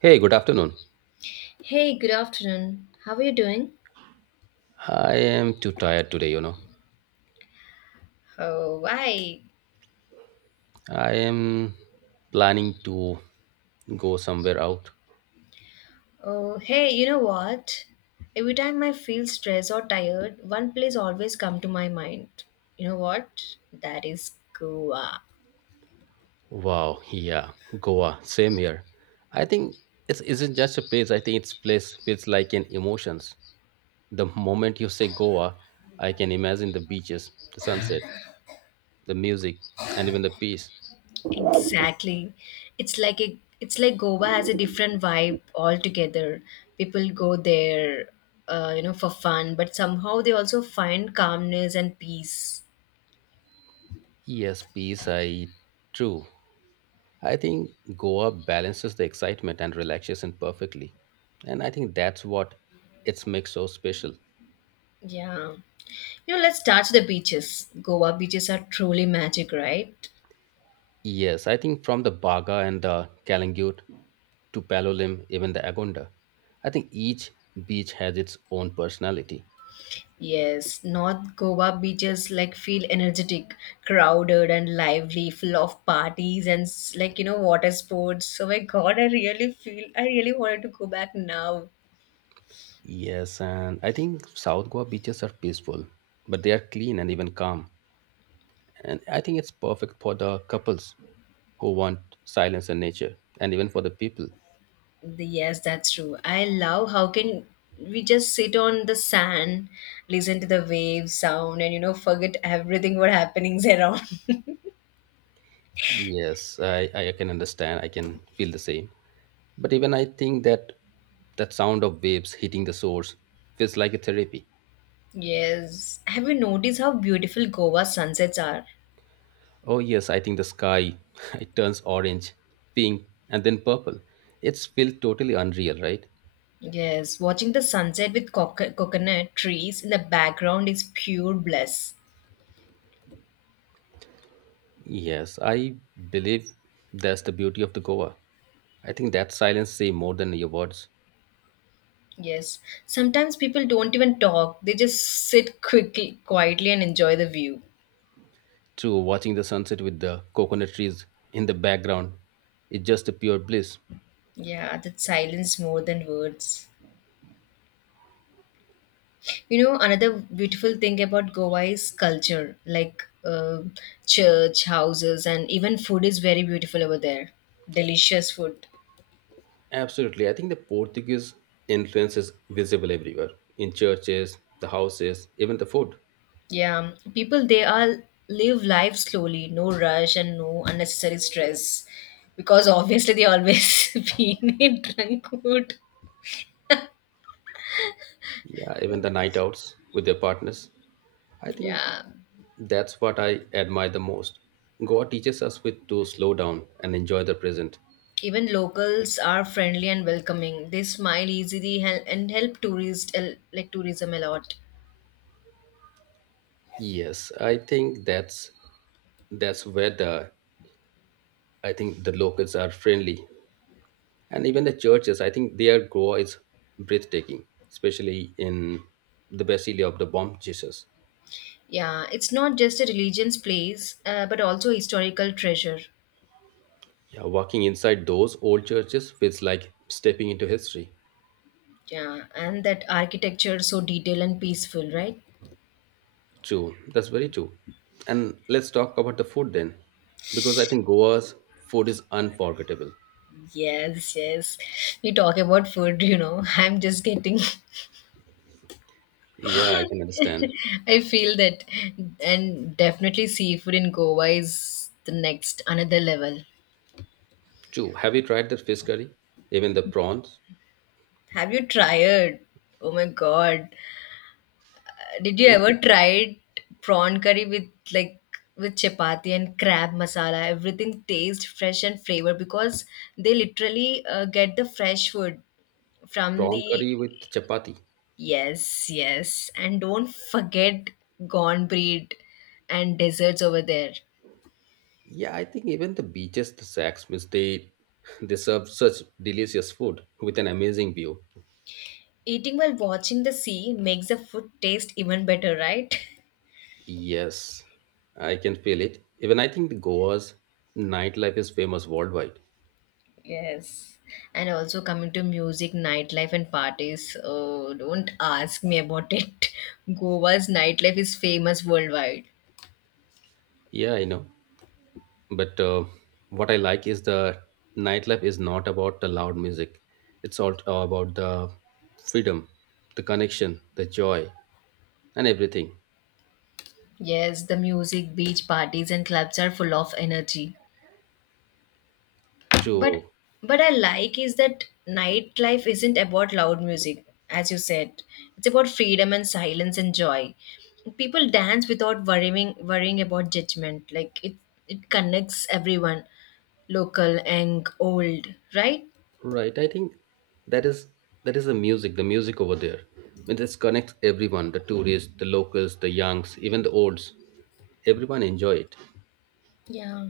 Hey, good afternoon. Hey, good afternoon. How are you doing? I am too tired today. Oh, why? I am planning to go somewhere out. Oh, hey, you know what? Every time I feel stressed or tired, one place always come to my mind. You know what? That is Goa. Wow, yeah, Goa, same here. I think it's isn't just a place. I think it's place feels like an emotions. The moment you say Goa, I can imagine the beaches, the sunset, the music, and even the peace. Exactly. It's like Goa has a different vibe altogether. People go there, for fun, but somehow they also find calmness and peace. Yes, peace. I true. I think Goa balances the excitement and relaxation perfectly. And I think that's what it's makes so special. Yeah. You know, let's start with the beaches. Goa beaches are truly magic, right? Yes, I think from the Baga and the Kalangut to Palolim, even the Agonda, I think each beach has its own personality. Yes, North Goa beaches like feel energetic, crowded and lively, full of parties and like you know water sports. So my God, I really wanted to go back now. Yes, and I think South Goa beaches are peaceful, but they are clean and even calm. And I think it's perfect for the couples who want silence and nature, and even for the people. Yes, that's true. I love how can we just sit on the sand, listen to the waves sound, and you know forget everything what happenings around. Yes, I can understand. I can feel the same. But even I think that that sound of waves hitting the shores feels like a therapy. Yes. Have you noticed how beautiful Goa sunsets are? Oh yes, I think the sky it turns orange, pink, and then purple. It's feel totally unreal, right? Yes, watching the sunset with coconut trees in the background is pure bliss. Yes, I believe that's the beauty of the Goa. I think that silence say more than your words. Yes, sometimes people don't even talk, they just quietly, and enjoy the view. True, watching the sunset with the coconut trees in the background is just a pure bliss. Yeah, that silence more than words. You know, another beautiful thing about Goa is culture, like church, houses, and even food is very beautiful over there. Delicious food. Absolutely. I think the Portuguese influence is visible everywhere in churches, the houses, even the food. Yeah, people they all live life slowly, no rush and no unnecessary stress because obviously they always been in drunk mood. Yeah, even the night outs with their partners. I think Yeah, that's what I admire the most. Goa teaches us with to slow down and enjoy the present. even locals are friendly and welcoming. They smile easily and help tourists like tourism a lot. Yes, I think that's where the, I think the locals are friendly. And even the churches, I think their Goa is breathtaking, especially in the Basilica of the Bomb Jesus. Yeah, it's not just a religion's place, but also historical treasure. Yeah, walking inside those old churches feels like stepping into history. Yeah, and that architecture so detailed and peaceful, right? True, that's very true. And let's talk about the food then, because I think Goa's food is unforgettable. Yes, yes. We talk about food, you know. I'm just getting Yeah, I can understand. I feel that, and definitely seafood in Goa is the next another level. True. Have you tried the fish curry? Even the prawns? Have you tried? Oh my god! Did you Even ever tried prawn curry with like with chapati and crab masala? Everything tastes fresh and flavor because they literally get the fresh food from prawn the curry with chapati. yes, yes, and don't forget gone breed and desserts over there. Yeah, I think even the beaches, the Sax means they serve such delicious food with an amazing view. Eating while watching the sea makes the food taste even better, right? Yes, I can feel it. Even I think the Goa's nightlife is famous worldwide. Yes. And also coming to music, nightlife, and parties. Oh, don't ask me about it. Goa's nightlife is famous worldwide. Yeah, I know. But what I like is the nightlife is not about the loud music. It's all about the freedom, the connection, the joy, and everything. Yes, the music, beach parties, and clubs are full of energy. but True. but I like is that nightlife isn't about loud music as you said, it's about freedom and silence and joy. People dance without worrying about judgment. It connects everyone, local and old, right? Right. I think that is that is the music, over there. It just connects everyone, the tourists, the locals, the youngs, even the olds. Everyone enjoy it. Yeah,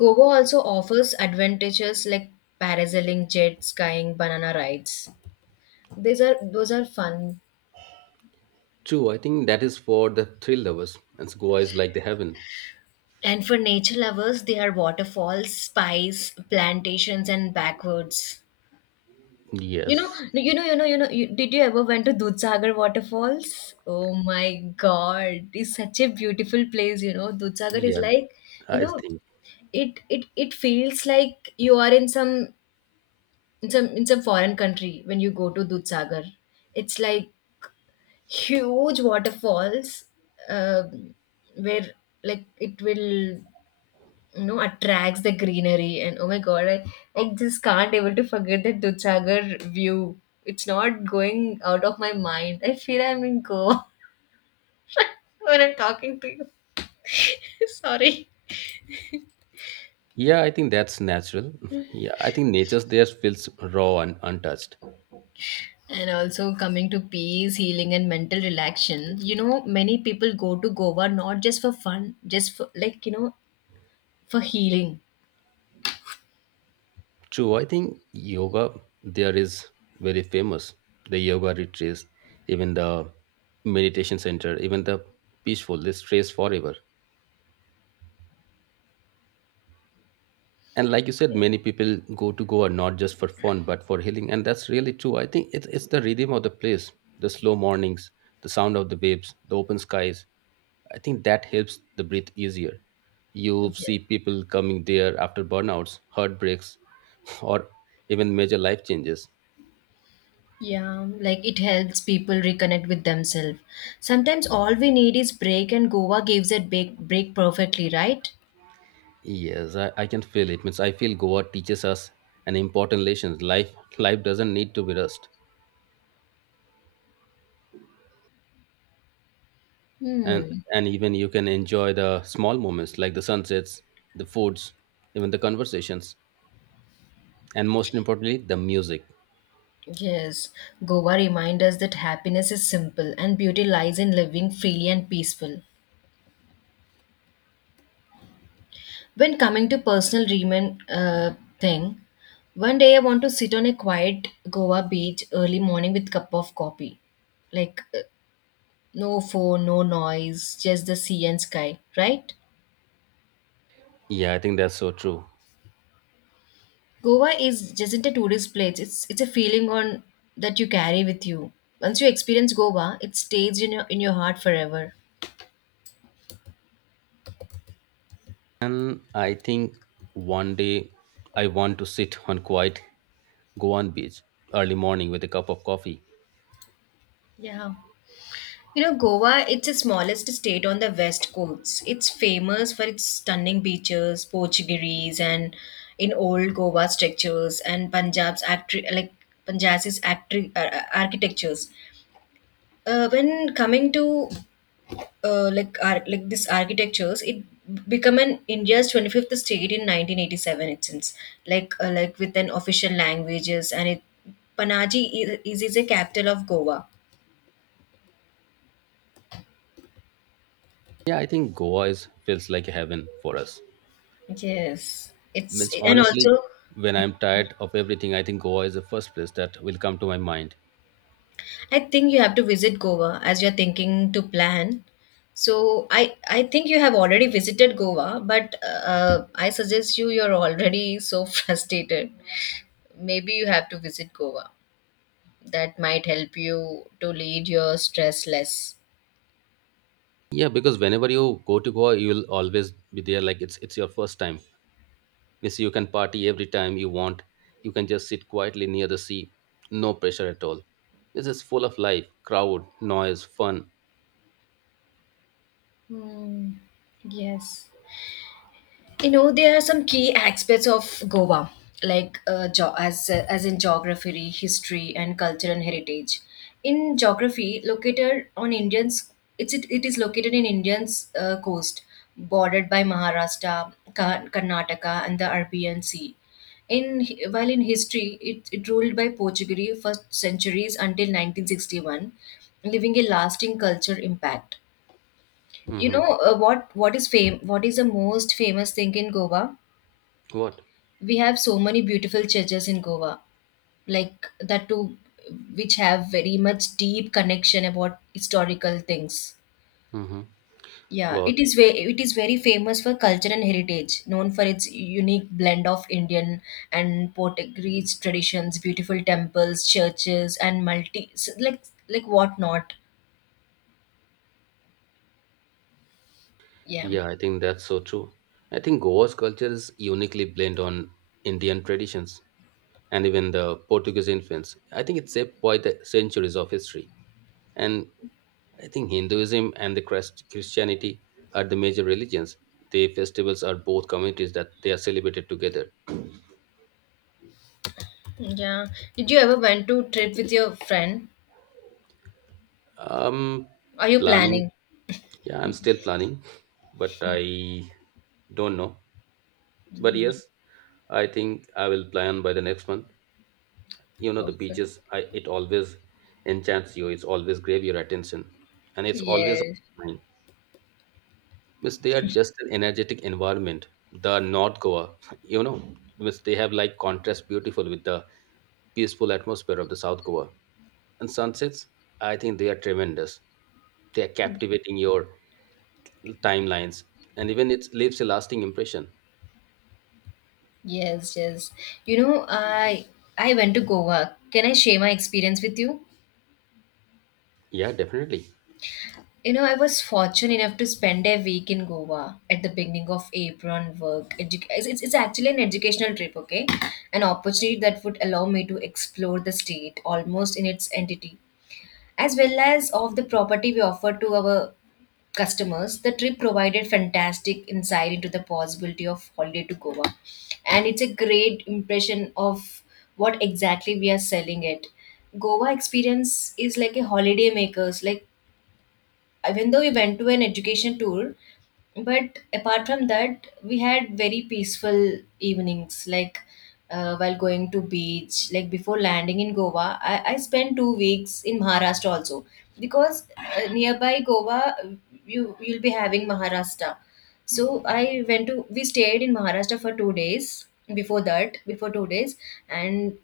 Goa also offers advantages like parasailing, jet skiing, banana rides. These are those are fun. True, I think that is for the thrill lovers, and Goa is like the heaven. And for nature lovers there are waterfalls, spice plantations and backwoods. You know, Yes. you know, you know, you know. You, Did you ever went to Dudhsagar waterfalls? Oh my God, it's such a beautiful place. You know, Dudhsagar is Yeah, like, you I know, think. it feels like you are in some foreign country when you go to Dudhsagar. It's like huge waterfalls, um where like it will you know attracts the greenery and oh my god I just can't able to forget the Dutchagar view. It's not going out of my mind. I feel I'm in Goa when I'm talking to you. Sorry. Yeah, I think that's natural. Yeah, I think nature's there feels raw and untouched. And also coming to peace, healing, and mental relaxation. You know, many people go to Goa not just for fun, just for like, you know, for healing. True, I think yoga there is very famous. The yoga retreats, even the meditation center, even the peaceful, they stays forever. And like you said, many people go to Goa not just for fun but for healing, and that's really true. I think it's the rhythm of the place, the slow mornings, the sound of the waves, the open skies. I think that helps the breathe easier. You Yeah. see people coming there after burnouts, heartbreaks, or even major life changes. Yeah, like it helps people reconnect with themselves. Sometimes all we need is break, and Goa gives that break perfectly, right? Yes, I can feel it means I feel Goa teaches us an important lesson. Life doesn't need to be rushed, and Hmm. and even you can enjoy the small moments like the sunsets, the foods, even the conversations, and most importantly the music. Yes, Goa reminds us that happiness is simple and beauty lies in living freely and peaceful. When coming to personal dreaming thing, one day I want to sit on a quiet Goa beach early morning with cup of coffee, like no phone, no noise, just the sea and sky. Right? Yeah, I think that's so true. Goa is just isn't a tourist place. It's a feeling on that you carry with you. Once you experience Goa, it stays in your heart forever. And I think one day I want to sit on quiet goan beach early morning with a cup of coffee. Yeah. You know, Goa, it's the smallest state on the west coast. It's famous for its stunning beaches, Portuguese, and in old Goa structures and Punjab's actri- like Punjab's actri- architectures. When coming to this architectures, it become an India's 25th state in 1987. It seems like with an official languages and it Panaji is a capital of Goa. Yeah, I think Goa is feels like heaven for us. Yes, it's Means and honestly, also. when I'm tired of everything, I think Goa is the first place that will come to my mind. I think you have to visit Goa as you're thinking to plan. So I think you have already visited Goa, but I suggest you you're already so frustrated. Maybe you have to visit Goa. That might help you to lead your stress less. Yeah, because whenever you go to Goa you will always be there like it's your first time. Yes, you can party every time you want. You can just sit quietly near the sea. No pressure at all. This is full of life, crowd, noise, fun. Hmm. Yes. You know there are some key aspects of Goa, like geography, history and cultural heritage. In geography, located on Indians, it is located in Indians coast, bordered by Maharashtra, Karnataka and the Arabian Sea. While in history it ruled by Portuguese for centuries until 1961, leaving a lasting culture impact. You know, Hmm. What is the most famous thing in Goa? What? We have so many beautiful churches in Goa, like that too, which have very much deep connection about historical things. Hmm. Yeah, Wow. It is very famous for culture and heritage, known for its unique blend of Indian and Portuguese traditions, beautiful temples, churches, and multi s- like what not. Yeah, Yeah, I think that's so true. I think Goa's culture is uniquely blend on Indian traditions and even the Portuguese influence. I think it's shaped by the centuries of history. And I think Hinduism and the Christianity are the major religions. The festivals are both communities that they are celebrated together. yeah. Did you ever went to trip with your friend? Um, Are you Planning. planning? Yeah, I'm still planning, but I don't know. But yes, I think I will plan by the next month. The Okay. beaches, it always enchants you. It's always grab your attention, and it's always Yes. mine. Miss, they are just an energetic environment. The North Goa, you know, miss, they have like contrast beautiful with the peaceful atmosphere of the South Goa. And sunsets, I think they are tremendous. They are captivating your timelines, and even it leaves a lasting impression. Yes, yes. You know, I went to Goa. Can I share my experience with you? Yeah, definitely. You know, I was fortunate enough to spend a week in Goa at the beginning of April on work. It's actually an educational trip, okay? An opportunity that would allow me to explore the state almost in its entity, as well as of the property we offer to our customers. The trip provided fantastic insight into the possibility of holiday to Goa, and it's a great impression of what exactly we are selling it. Goa experience is like a holiday makers, like even though we went to an education tour but apart from that we had very peaceful evenings, like while going to beach, like before landing in Goa I spent 2 weeks in Maharashtra also because nearby Goa you you'll be having Maharashtra. So I went to we stayed in Maharashtra for 2 days before that, before 2 days. And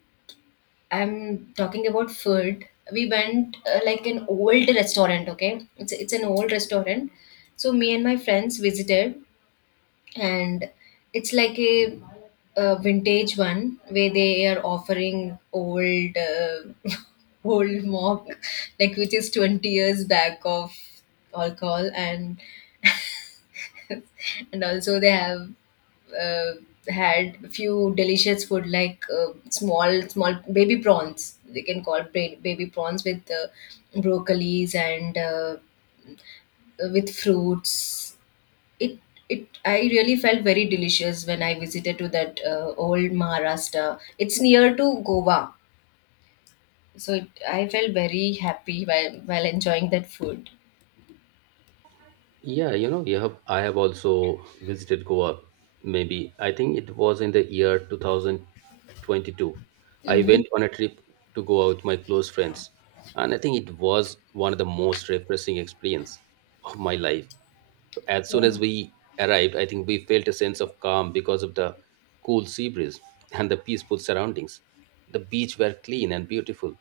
I'm talking about food. We went like an old restaurant, okay? It's an old restaurant. So me and my friends visited and it's like a vintage one where they are offering old old mock like which is 20 years back of alcohol and and also they have uh, had few delicious food like small small baby prawns they can call ba- baby prawns with broccolis and with fruits. it it I really felt very delicious when I visited to that old Maharashtra, it's near to Goa. So I felt very happy while enjoying that food. Yeah, you have I have also visited Goa. Maybe I think it was in the year 2022. I went on a trip to Goa with my close friends, and I think it was one of the most refreshing experience of my life. So as soon as we arrived, I think we felt a sense of calm because of the cool sea breeze and the peaceful surroundings. The beach were clean and beautiful,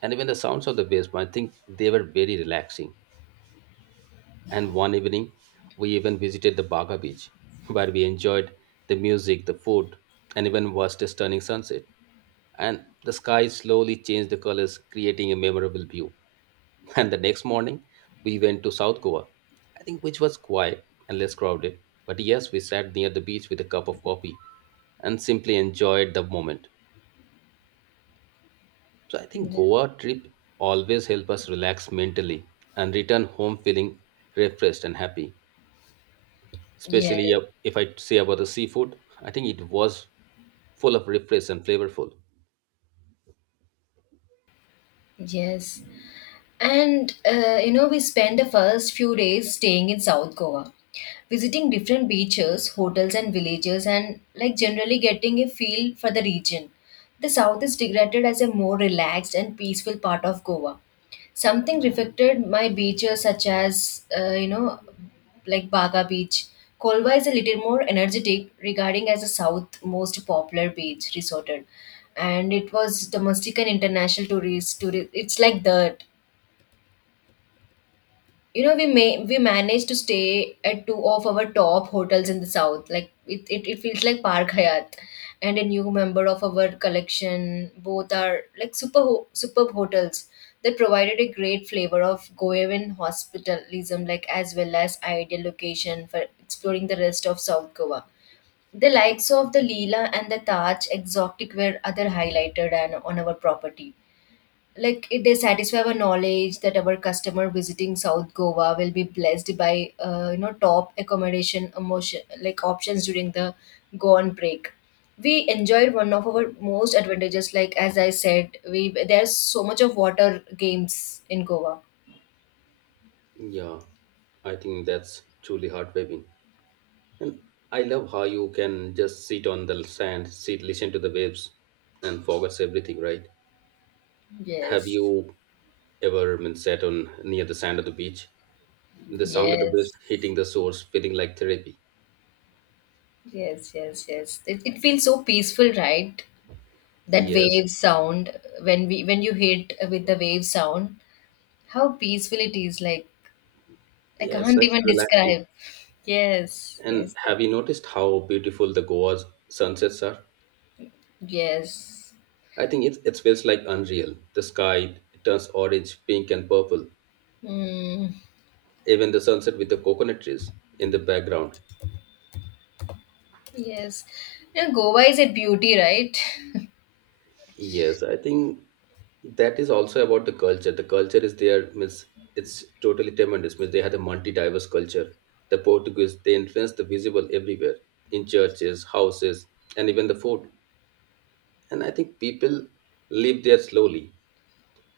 and even the sounds of the waves, I think they were very relaxing. And one evening, we even visited the Baga beach, where we enjoyed the music, the food, and even watched a stunning sunset. And the sky slowly changed the colors, creating a memorable view. And the next morning, we went to South Goa, I think which was quiet and less crowded. But yes, we sat near the beach with a cup of coffee and simply enjoyed the moment. So I think Yeah. Goa trip always help us relax mentally and return home feeling refreshed and happy. Yeah, Especially if I say about the seafood, I think it was full of refresh and flavorful. yes. And you know, we spent the first few days staying in South Goa, visiting different beaches, hotels, and villages, and like generally getting a feel for the region. The South is regarded as a more relaxed and peaceful part of Goa. Something reflected my beaches, such as you know, like Baga Beach. Kolva is a little more energetic, regarding as the south most popular beach resorted, and it was domestic and international tourists. Tourist, it's like that you know we managed to stay at two of our top hotels in the south, like it feels like Park Hyatt and a new member of our collection. Both are like superb hotels that provided a great flavor of goeven hospitalism, like as well as ideal location for exploring the rest of south Goa. The likes of the Leela and the Taj Exotic were other highlighted and on our property, like it they satisfy our knowledge that our customer visiting south Goa will be blessed by you know top accommodation emotion like options during the goan break. We enjoyed one of our most advantages, like as I said, we there's so much of water games in Goa. Yeah, I think that's truly heartwarming. And I love how you can just sit on the sand, listen to the waves, and forgets everything, right? Have yes you ever been sat on near the sand of the beach? The sound of the waves yes hitting the shores, feeling like therapy. Yes, it feels so peaceful right? That Yes, wave sound when we when you hit with the wave sound, how peaceful it is like I yes, can't like even relaxing. describe. Yes, yes, And that, have you noticed how beautiful the Goa's sunsets are? yes. I think it feels like unreal. The sky turns orange, pink, and purple. Mm, Even the sunset with the coconut trees in the background. yes. You know, Goa is a beauty, right? Yes, I think that is also about the culture. The culture is there, means it's totally tremendous. Means they had a multi-diverse culture. The Portuguese, they influenced the visible everywhere, in churches, houses, and even the food. And I think people live there slowly,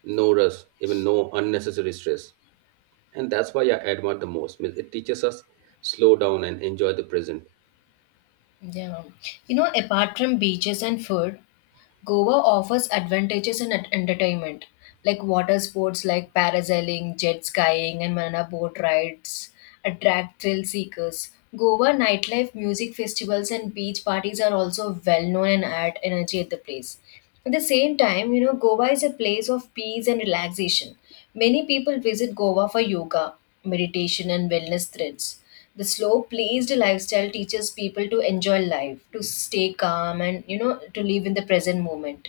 no rush, even no unnecessary stress. And that's why I admire the most. Means it teaches us slow down and enjoy the present. Yeah. You know, apart from beaches and food, Goa offers advantages in entertainment, like water sports like parasailing, jet skiing, and banana boat rides attract thrill seekers. Goa nightlife, music festivals, and beach parties are also well known and add energy at the place. At the same time, you know, Goa is a place of peace and relaxation. Many people visit Goa for yoga, meditation, and wellness thrills. The slow paced lifestyle teaches people to enjoy life, to stay calm, and you know, to live in the present moment.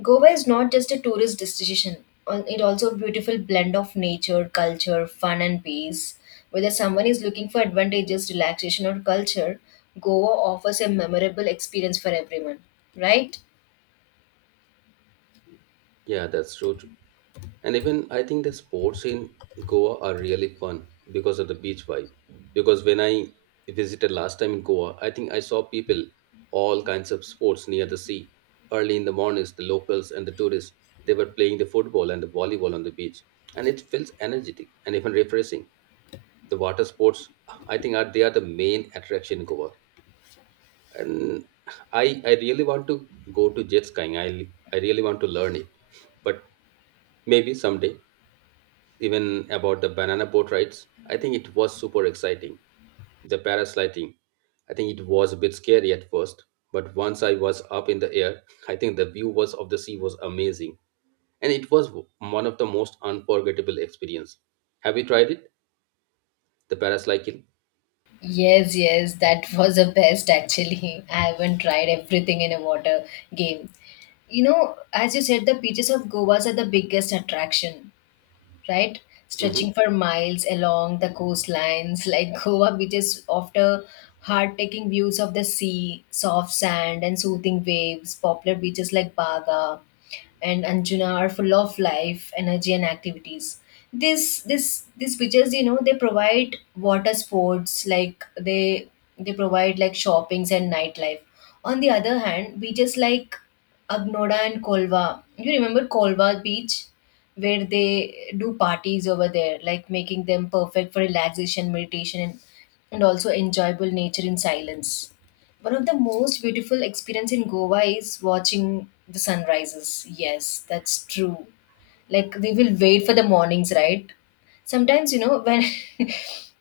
Goa is not just a tourist destination, it also a beautiful blend of nature, culture, fun, and peace. Whether someone is looking for advantages, relaxation, or culture, Goa offers a memorable experience for everyone, right? Yeah, that's true. And even I think the sports in Goa are really fun because of the beach vibe. Because when I visited last time in Goa, I think I saw people all kinds of sports near the sea. Early in the mornings, the locals and the tourists they were playing the football and the volleyball on the beach, and it feels energetic and even refreshing. The water sports, I think, are they are the main attraction in Goa, and I really want to go to jet skiing. I really want to learn it, but maybe someday even about the banana boat rides. I think it was super exciting. The parasliding, I think it was a bit scary at first, but once I was up in the air, I think the view was of the sea was amazing, and it was one of the most unforgettable experience. Have you tried it, the parasliding? Yes, yes, that was the best actually. I haven't tried everything in a water game. You know, as you said, the beaches of Goa are the biggest attraction, right? Hmm. Stretching for miles along the coastlines, like Goa beaches offer heart-taking views of the sea, soft sand, and soothing waves. Popular beaches like Baga and Anjuna are full of life, energy, and activities. This these beaches, you know, they provide water sports, like they provide like shoppings and nightlife. On the other hand, beaches like Agnoda and Kolva, you remember Kolva beach, where they do parties over there, like making them perfect for relaxation, meditation, and also enjoyable nature in silence. One of the most beautiful experience in Goa is watching the sunrises. Yes, that's true. Like we will wait for the mornings, right? Sometimes, you know, when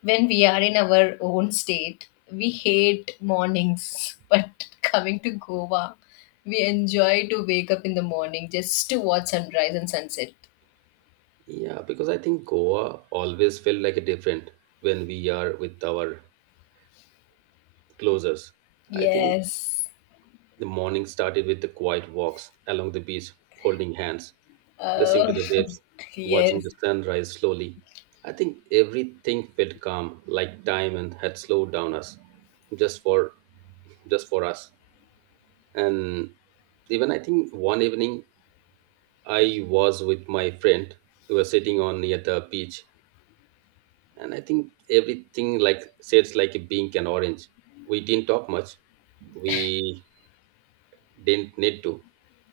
when we are in our own state, we hate mornings, but coming to Goa, we enjoy to wake up in the morning just to watch sunrise and sunset. Yeah, because I think Goa always felt like a different when we are with our closers. I think Yes. the morning started with the quiet walks along the beach, holding hands, listening to Uh, the waves, watching yes, the sun rise slowly. I think everything felt calm, like time and had slowed down us, just for, just for us. And even I think one evening I was with my friend. We were sitting on near the beach, and I think everything like shades like a pink and orange. We didn't talk much. We didn't need to.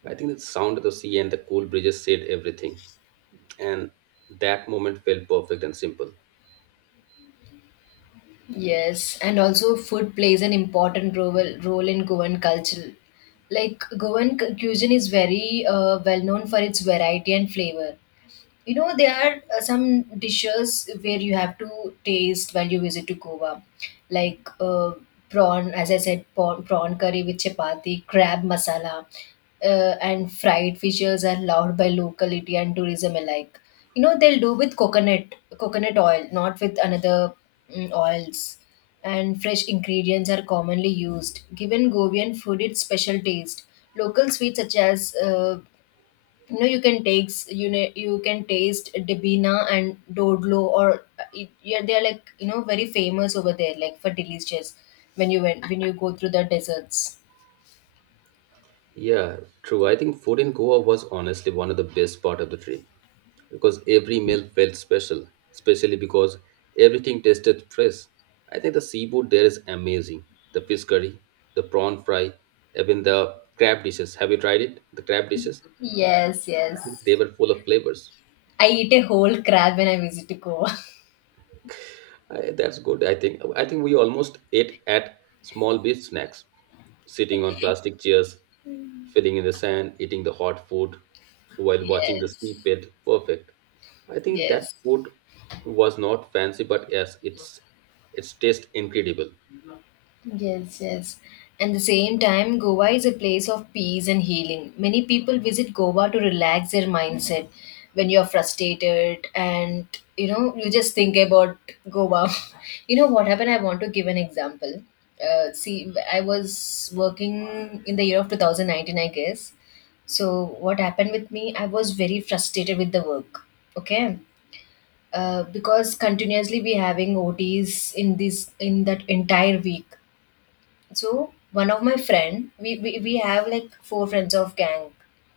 I think the sound of the sea and the cool breezes said everything. And that moment felt perfect and simple. yes, and also food plays an important role in Goan culture. Like Goan cuisine is very well known for its variety and flavor. You know, there are some dishes where you have to taste while you visit to Goa, like prawn, as I said, prawn curry with chapati, crab masala, and fried fishes are loved by locality and tourism alike. You know, they'll do with coconut, coconut oil, not with another oils. And fresh ingredients are commonly used. Given Goan food its special taste, local sweets such as you know you can take you know you can taste debina and dodlo or it, yeah they're like you know very famous over there like for delicious when you go through the deserts. Yeah, true. I think food in Goa was honestly one of the best part of the trip because every meal felt special, especially because everything tasted fresh. I think the seafood there is amazing. The fish curry, the prawn fry, even the crab dishes. Have you tried it? The crab dishes? Yes, I think they yes, were full of flavors. I eat a whole crab when I visit to Goa. That's good. I think we almost ate at small beach snacks, sitting on plastic chairs, filling in the sand, eating the hot food while watching the sea Yes, bed perfect. I think that yes. food was not fancy, but yes, it's taste incredible. Yes, yes. And the same time, Goa is a place of peace and healing. Many people visit Goa to relax their mindset when you're frustrated and you know you just think about Goa. You know what happened? I want to give an example. See, I was working in the year of 2019, I guess. So what happened with me? I was very frustrated with the work. Okay. Because continuously we having OTs in this in that entire week, so one of my friend, we have like four friends of gang.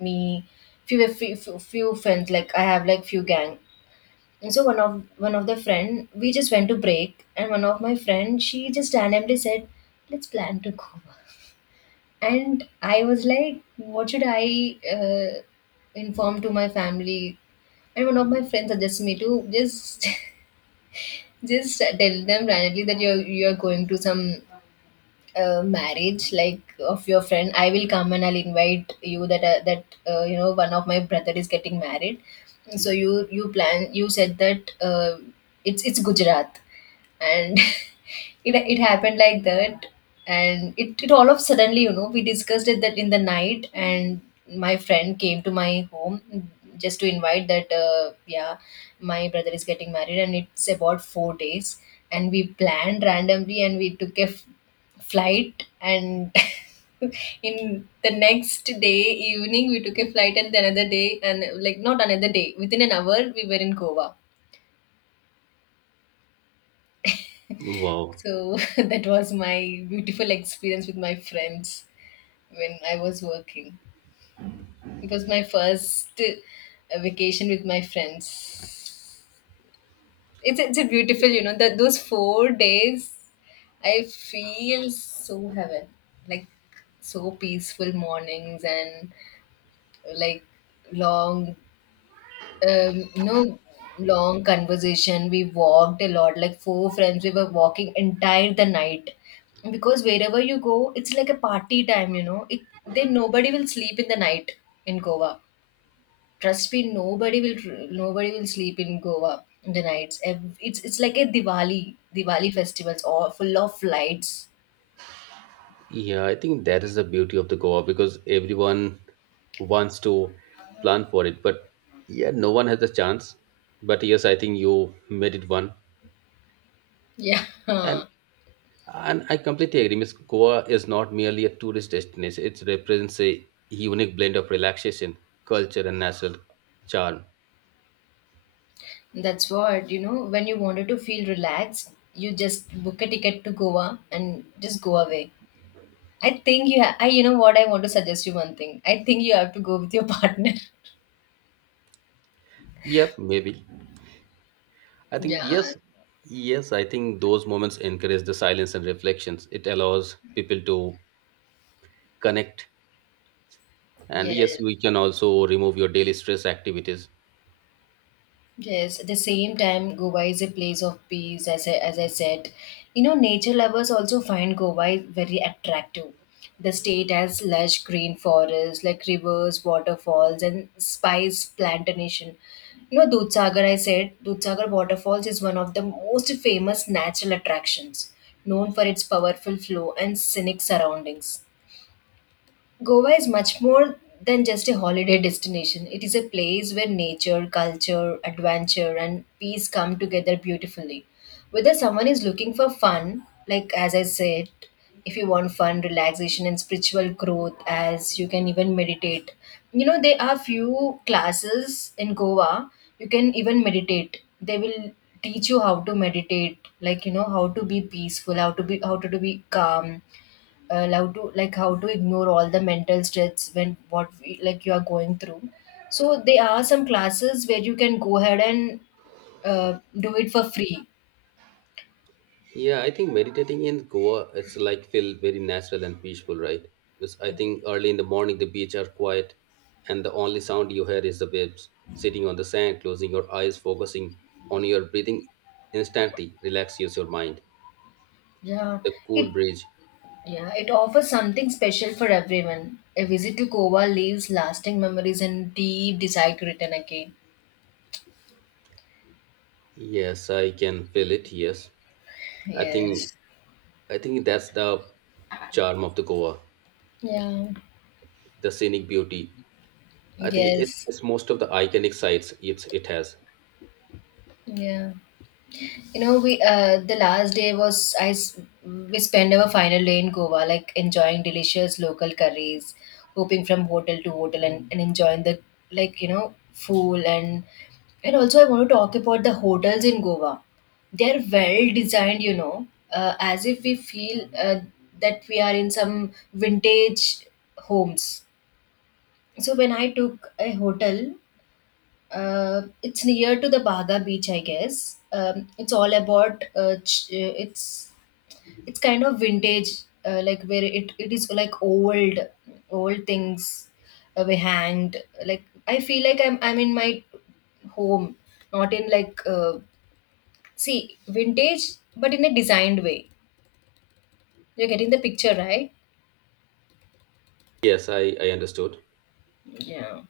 Me, few friends, like I have like few gang. And so one of the friend, we just went to break, and one of my friend, she just randomly said, "Let's plan to go." And I was like, "What should I inform to my family?" And one of my friends suggested me to just just tell them randomly that you're going to some marriage like of your friend. I will come and I'll invite you that you know one of my brother is getting married, so you plan, you said that it's Gujarat, and it happened like that. And it all of suddenly you know we discussed it that in the night, and my friend came to my home just to invite that yeah, my brother is getting married and it's about 4 days. And we planned randomly, and we took a flight. And in the next day evening we took a flight, and the another day, and like not another day, within an hour we were in Goa. Wow. So that was my beautiful experience with my friends when I was working. It was my first vacation with my friends. It's a beautiful, you know, that those 4 days I feel so heaven, like so peaceful mornings and like long you know, long conversation. We walked a lot, like four friends. We were walking entire the night because wherever you go, it's like a party time. You know, it then nobody will sleep in the night in Goa. Trust me, nobody will sleep in Goa in the nights. It's like a Diwali festivals, all full of lights. Yeah, I think that is the beauty of the Goa because everyone wants to plan for it, but yeah, no one has the chance. But yes, I think you made it one. Yeah. And And I completely agree. Miss Goa is not merely a tourist destination, it represents a unique blend of relaxation, culture, and natural charm. That's what, you know, when you wanted to feel relaxed, you just book a ticket to Goa and just go away. I think you I, you know what I want to suggest you one thing. I think you have to go with your partner. Yep, maybe. I think, Yeah, yes, yes, I think those moments encourage the silence and reflections. It allows people to connect. And yes, yes, we can also remove your daily stress activities. yes. At the same time, Goa is a place of peace, as I said. You know, nature lovers also find Goa very attractive. The state has lush green forests, like rivers, waterfalls, and spice plantation. You know, Dudhsagar waterfalls is one of the most famous natural attractions, known for its powerful flow and scenic surroundings. Goa is much more than just a holiday destination. It is a place where nature, culture, adventure, and peace come together beautifully. Whether someone is looking for fun, like as I said, if you want fun, relaxation, and spiritual growth, as you can even meditate. You know, there are few classes in Goa. You can even meditate. They will teach you how to meditate, like you know, how to be peaceful, how to be calm, how to like how to ignore all the mental stress when what we, like you are going through. So there are some classes where you can go ahead and do it for free. Yeah, I think meditating in Goa, it's like feel very natural and peaceful, right? Because I think early in the morning the beach are quiet, and the only sound you hear is the waves. Sitting on the sand, closing your eyes, focusing on your breathing, instantly relaxes your mind. Yeah. The cool it breeze. Yeah, it offers something special for everyone. A visit to Kova leaves lasting memories and deep desire to return again. Yes, I can feel it. Yes, I think Yes. I think that's the charm of the Goa, Yeah. the scenic beauty. I think it's, Yes. it's most of the iconic sites it's it has. Yeah. You know, we the last day was we spent our final day in Goa, like enjoying delicious local curries, hopping from hotel to hotel, and enjoying the like you know food. And also I want to talk about the hotels in Goa. They're well designed, you know, as if we feel that we are in some vintage homes. So when I took a hotel, it's near to the Baga beach, I guess. It's all about it's kind of vintage, like where it is like old things were hanged. Like I feel like I'm in my home, not in like see vintage, but in a designed way. You're getting the picture, right? Yes, I understood. Yeah.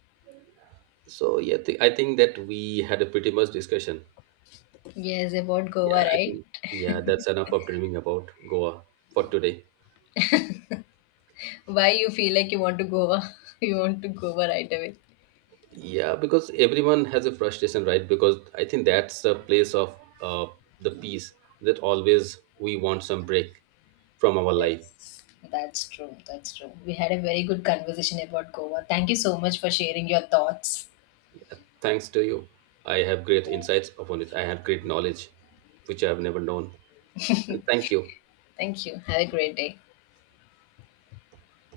So yeah, I think that we had a pretty much discussion. Yes, about Goa, Yeah, I right? think yeah, that's enough of dreaming about Goa for today. Why you feel like you want to Goa? You want to Goa right away? Yeah, because everyone has a frustration, right? Because I think that's a place of uh, the peace that always we want some break from our life. Yes, that's true. That's true. We had a very good conversation about Goa. Thank you so much for sharing your thoughts. Yeah, thanks to you, I have great insights upon it. I have great knowledge which I have never known. And thank you. Thank you. Have a great day.